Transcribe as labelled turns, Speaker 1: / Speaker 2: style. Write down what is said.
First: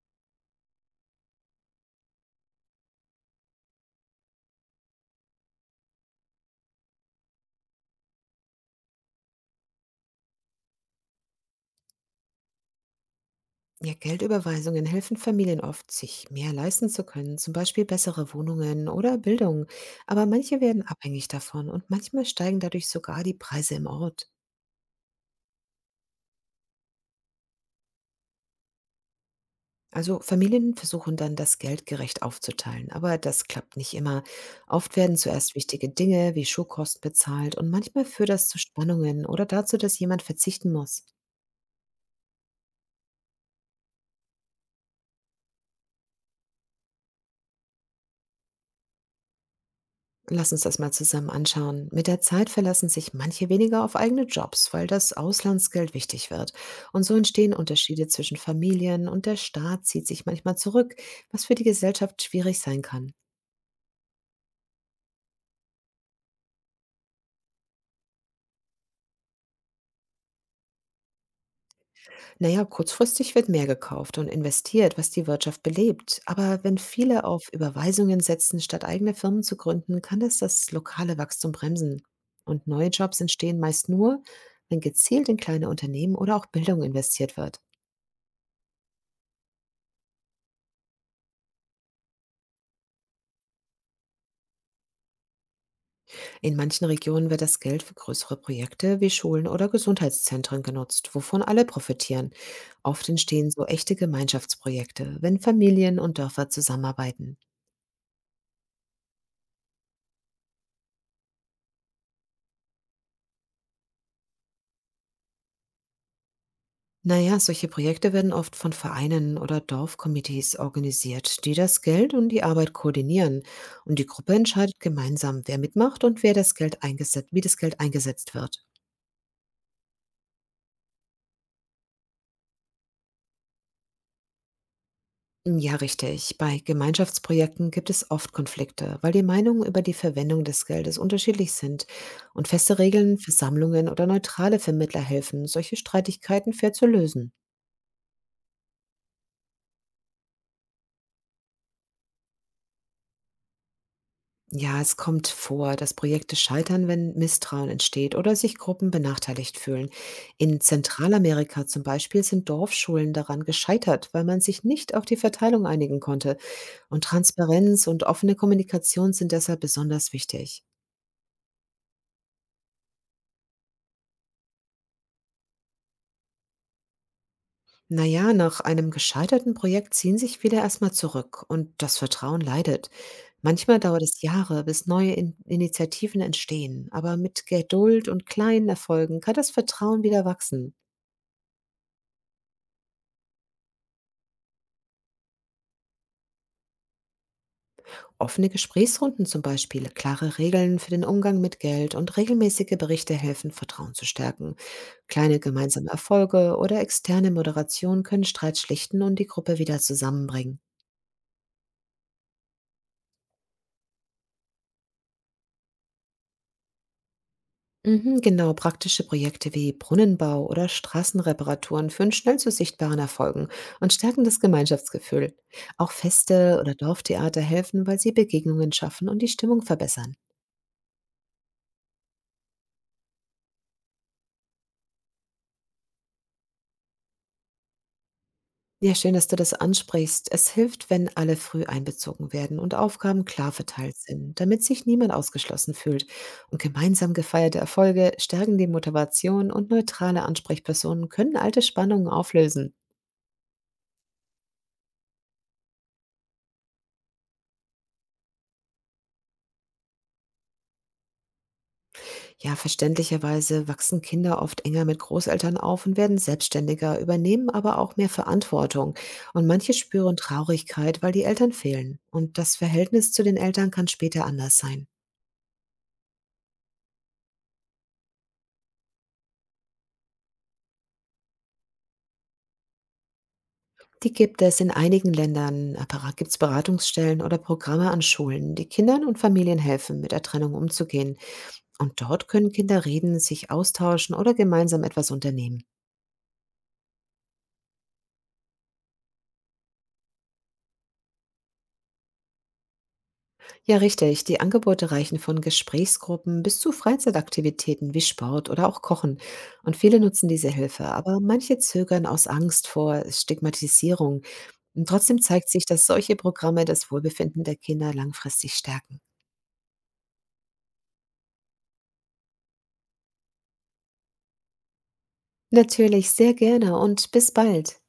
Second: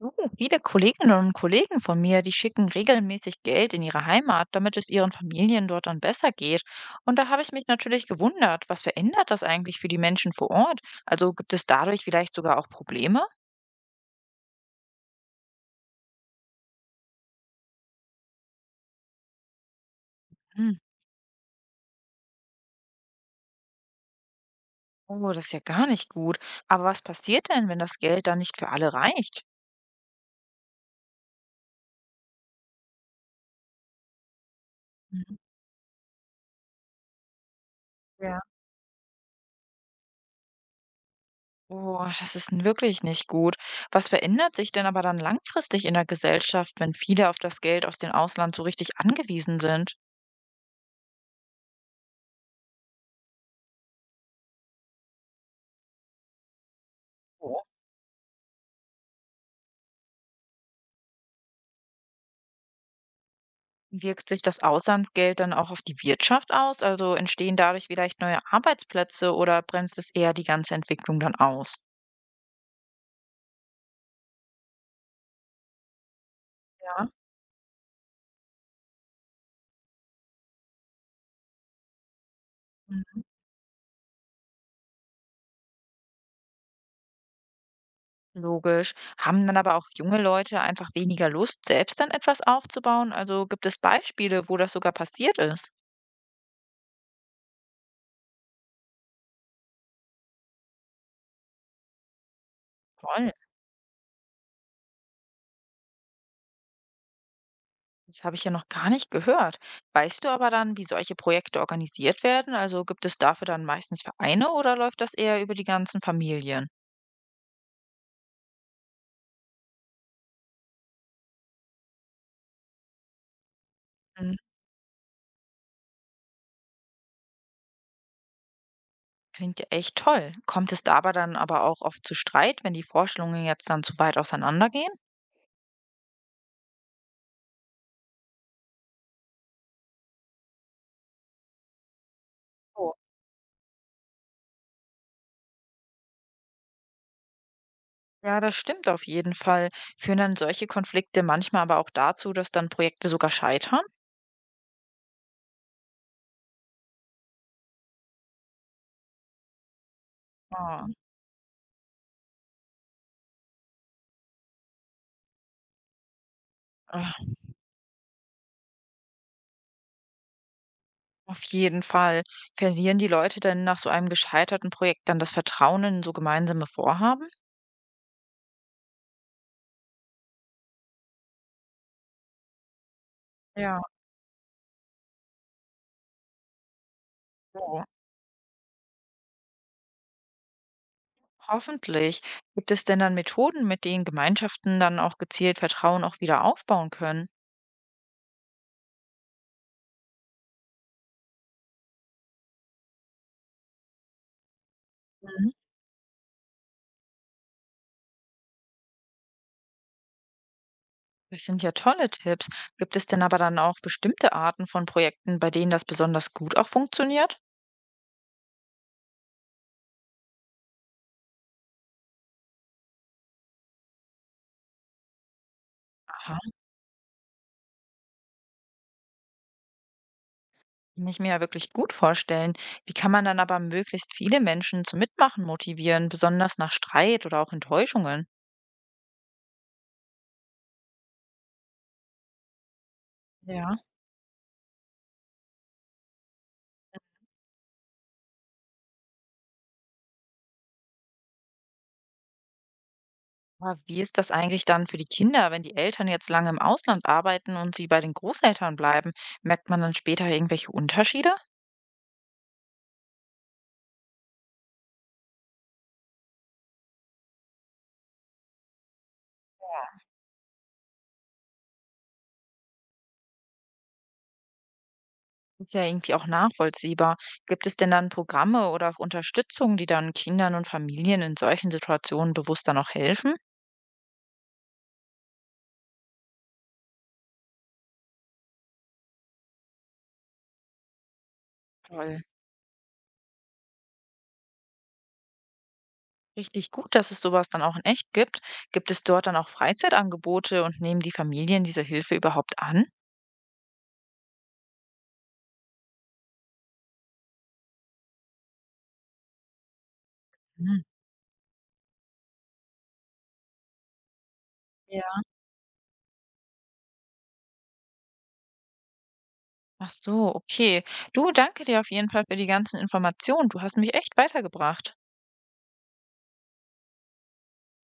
Speaker 1: Oh, viele Kolleginnen und Kollegen von mir, die schicken regelmäßig Geld in ihre Heimat, damit es ihren Familien dort dann besser geht. Und da habe ich mich natürlich gewundert, was verändert das eigentlich für die Menschen vor Ort? Also gibt es dadurch vielleicht sogar auch Probleme?
Speaker 2: Ja, Geldüberweisungen helfen Familien oft, sich mehr leisten zu können, zum Beispiel bessere Wohnungen oder Bildung. Aber manche
Speaker 1: Hm.
Speaker 2: werden abhängig davon und manchmal steigen dadurch sogar die Preise im Ort.
Speaker 1: Oh, das ist ja gar nicht gut. Aber was passiert denn, wenn das Geld dann nicht für alle reicht?
Speaker 2: Also Familien versuchen dann, das Geld gerecht aufzuteilen, aber das klappt nicht immer. Oft werden
Speaker 1: Mhm.
Speaker 2: zuerst wichtige Dinge wie Schulkosten bezahlt und manchmal führt
Speaker 1: Ja.
Speaker 2: das zu Spannungen oder dazu, dass jemand verzichten muss.
Speaker 1: Oh, das ist wirklich nicht gut. Was verändert sich denn aber dann langfristig in der Gesellschaft, wenn viele auf das Geld aus dem Ausland so richtig angewiesen sind?
Speaker 2: Lass uns das mal zusammen anschauen. Mit der Zeit verlassen sich manche weniger auf eigene Jobs, weil das Auslandsgeld wichtig wird. Und so entstehen Unterschiede zwischen Familien und der Staat zieht sich manchmal zurück, was für die Gesellschaft schwierig sein kann.
Speaker 1: Wirkt sich das Auslandsgeld dann auch auf die Wirtschaft aus? Also entstehen dadurch vielleicht neue Arbeitsplätze oder bremst es eher die ganze Entwicklung dann aus?
Speaker 2: Naja, kurzfristig wird mehr gekauft und investiert, was die Wirtschaft belebt. Aber wenn
Speaker 1: Ja.
Speaker 2: viele auf Überweisungen setzen, statt eigene Firmen zu gründen, kann das lokale Wachstum bremsen. Und neue Jobs
Speaker 1: Mhm.
Speaker 2: entstehen meist nur, wenn gezielt in kleine Unternehmen oder auch Bildung investiert wird.
Speaker 1: Logisch. Haben dann aber auch junge Leute einfach weniger Lust, selbst dann etwas aufzubauen? Also gibt es Beispiele, wo das sogar passiert ist?
Speaker 2: In manchen Regionen wird das Geld für größere Projekte wie Schulen oder Gesundheitszentren genutzt, wovon alle profitieren. Oft
Speaker 1: Toll.
Speaker 2: entstehen so echte Gemeinschaftsprojekte, wenn Familien und Dörfer zusammenarbeiten.
Speaker 1: Das habe ich ja noch gar nicht gehört. Weißt du aber dann, wie solche Projekte organisiert werden? Also gibt es dafür dann meistens Vereine oder läuft das eher über die ganzen Familien?
Speaker 2: Naja, solche Projekte werden oft von Vereinen oder Dorfkomitees organisiert, die das Geld und die Arbeit koordinieren. Und die Gruppe entscheidet gemeinsam, wer mitmacht und wer das Geld eingesetzt, wie das Geld eingesetzt wird.
Speaker 1: Klingt ja echt toll. Kommt es dabei dann aber auch oft zu Streit, wenn die Vorstellungen jetzt dann zu weit auseinandergehen?
Speaker 2: Ja, richtig. Bei Gemeinschaftsprojekten gibt es oft Konflikte, weil die Meinungen über die Verwendung des Geldes unterschiedlich sind und feste
Speaker 1: So.
Speaker 2: Regeln für Sammlungen oder neutrale Vermittler helfen, solche Streitigkeiten fair zu lösen.
Speaker 1: Ja, das stimmt auf jeden Fall. Führen dann solche Konflikte manchmal aber auch dazu, dass dann Projekte sogar scheitern?
Speaker 2: Ja, es kommt vor, dass Projekte scheitern, wenn Misstrauen entsteht oder sich Gruppen benachteiligt fühlen. In
Speaker 1: Ah,
Speaker 2: Zentralamerika zum Beispiel sind Dorfschulen daran gescheitert, weil man sich nicht auf die Verteilung einigen konnte. Und
Speaker 1: ah,
Speaker 2: Transparenz und offene Kommunikation sind deshalb besonders wichtig.
Speaker 1: auf jeden Fall. Verlieren die Leute dann nach so einem gescheiterten Projekt dann das Vertrauen in so gemeinsame Vorhaben?
Speaker 2: Na ja, nach einem gescheiterten Projekt ziehen sich viele erstmal zurück und das Vertrauen leidet. Manchmal
Speaker 1: Ja,
Speaker 2: dauert es Jahre, bis neue In Initiativen entstehen, aber mit
Speaker 1: so.
Speaker 2: Geduld und kleinen Erfolgen kann das Vertrauen wieder wachsen.
Speaker 1: Hoffentlich. Gibt es denn dann Methoden, mit denen Gemeinschaften dann auch gezielt Vertrauen auch wieder aufbauen können?
Speaker 2: Offene Gesprächsrunden zum Beispiel, klare Regeln für den Umgang mit Geld und regelmäßige Berichte helfen, Vertrauen zu stärken. Kleine
Speaker 1: Mhm.
Speaker 2: gemeinsame Erfolge oder externe Moderation können Streit schlichten und die Gruppe wieder zusammenbringen.
Speaker 1: Das sind ja tolle Tipps. Gibt es denn aber dann auch bestimmte Arten von Projekten, bei denen das besonders gut auch funktioniert?
Speaker 2: Mhm, genau, praktische Projekte wie Brunnenbau oder Straßenreparaturen führen schnell zu sichtbaren Erfolgen und stärken das Gemeinschaftsgefühl. Auch
Speaker 1: Aha,
Speaker 2: Feste oder Dorftheater helfen, weil sie Begegnungen schaffen und die Stimmung verbessern.
Speaker 1: kann ich mir ja wirklich gut vorstellen. Wie kann man dann aber möglichst viele Menschen zum Mitmachen motivieren, besonders nach Streit oder auch Enttäuschungen?
Speaker 2: Ja, schön, dass du das ansprichst. Es hilft, wenn alle früh einbezogen werden und Aufgaben klar
Speaker 1: Ja.
Speaker 2: verteilt sind, damit sich niemand ausgeschlossen fühlt. Und gemeinsam gefeierte Erfolge stärken die Motivation und neutrale Ansprechpersonen können alte Spannungen auflösen.
Speaker 1: Aber wie ist das eigentlich dann für die Kinder, wenn die Eltern jetzt lange im Ausland arbeiten und sie bei den Großeltern bleiben? Merkt man dann später irgendwelche Unterschiede?
Speaker 2: Ja, verständlicherweise wachsen Kinder oft enger mit Großeltern auf und werden selbstständiger, übernehmen aber auch mehr Verantwortung. Und manche spüren Traurigkeit, weil die Eltern fehlen. Und das Verhältnis zu den Eltern kann später anders sein.
Speaker 1: Ist ja irgendwie auch nachvollziehbar. Gibt es denn dann Programme oder auch Unterstützung, die dann Kindern und Familien in solchen Situationen bewusster noch helfen?
Speaker 2: Die gibt es in einigen Ländern, gibt es Beratungsstellen oder Programme an Schulen, die Kindern und Familien helfen, mit der Trennung umzugehen. Und
Speaker 1: Toll.
Speaker 2: dort können Kinder reden, sich austauschen oder gemeinsam etwas unternehmen.
Speaker 1: Richtig gut, dass es sowas dann auch in echt gibt. Gibt es dort dann auch Freizeitangebote und nehmen die Familien diese Hilfe überhaupt an?
Speaker 2: Ja, richtig. Die Angebote reichen von Gesprächsgruppen bis zu Freizeitaktivitäten wie Sport oder auch Kochen. Und viele nutzen diese
Speaker 1: Hm.
Speaker 2: Hilfe, aber manche zögern aus Angst vor Stigmatisierung. Und trotzdem
Speaker 1: Ja.
Speaker 2: zeigt sich, dass solche Programme das Wohlbefinden der Kinder langfristig stärken.
Speaker 1: Ach so, okay. Du, danke dir auf jeden Fall für die ganzen Informationen. Du hast mich echt weitergebracht.
Speaker 2: Natürlich, sehr gerne und bis bald.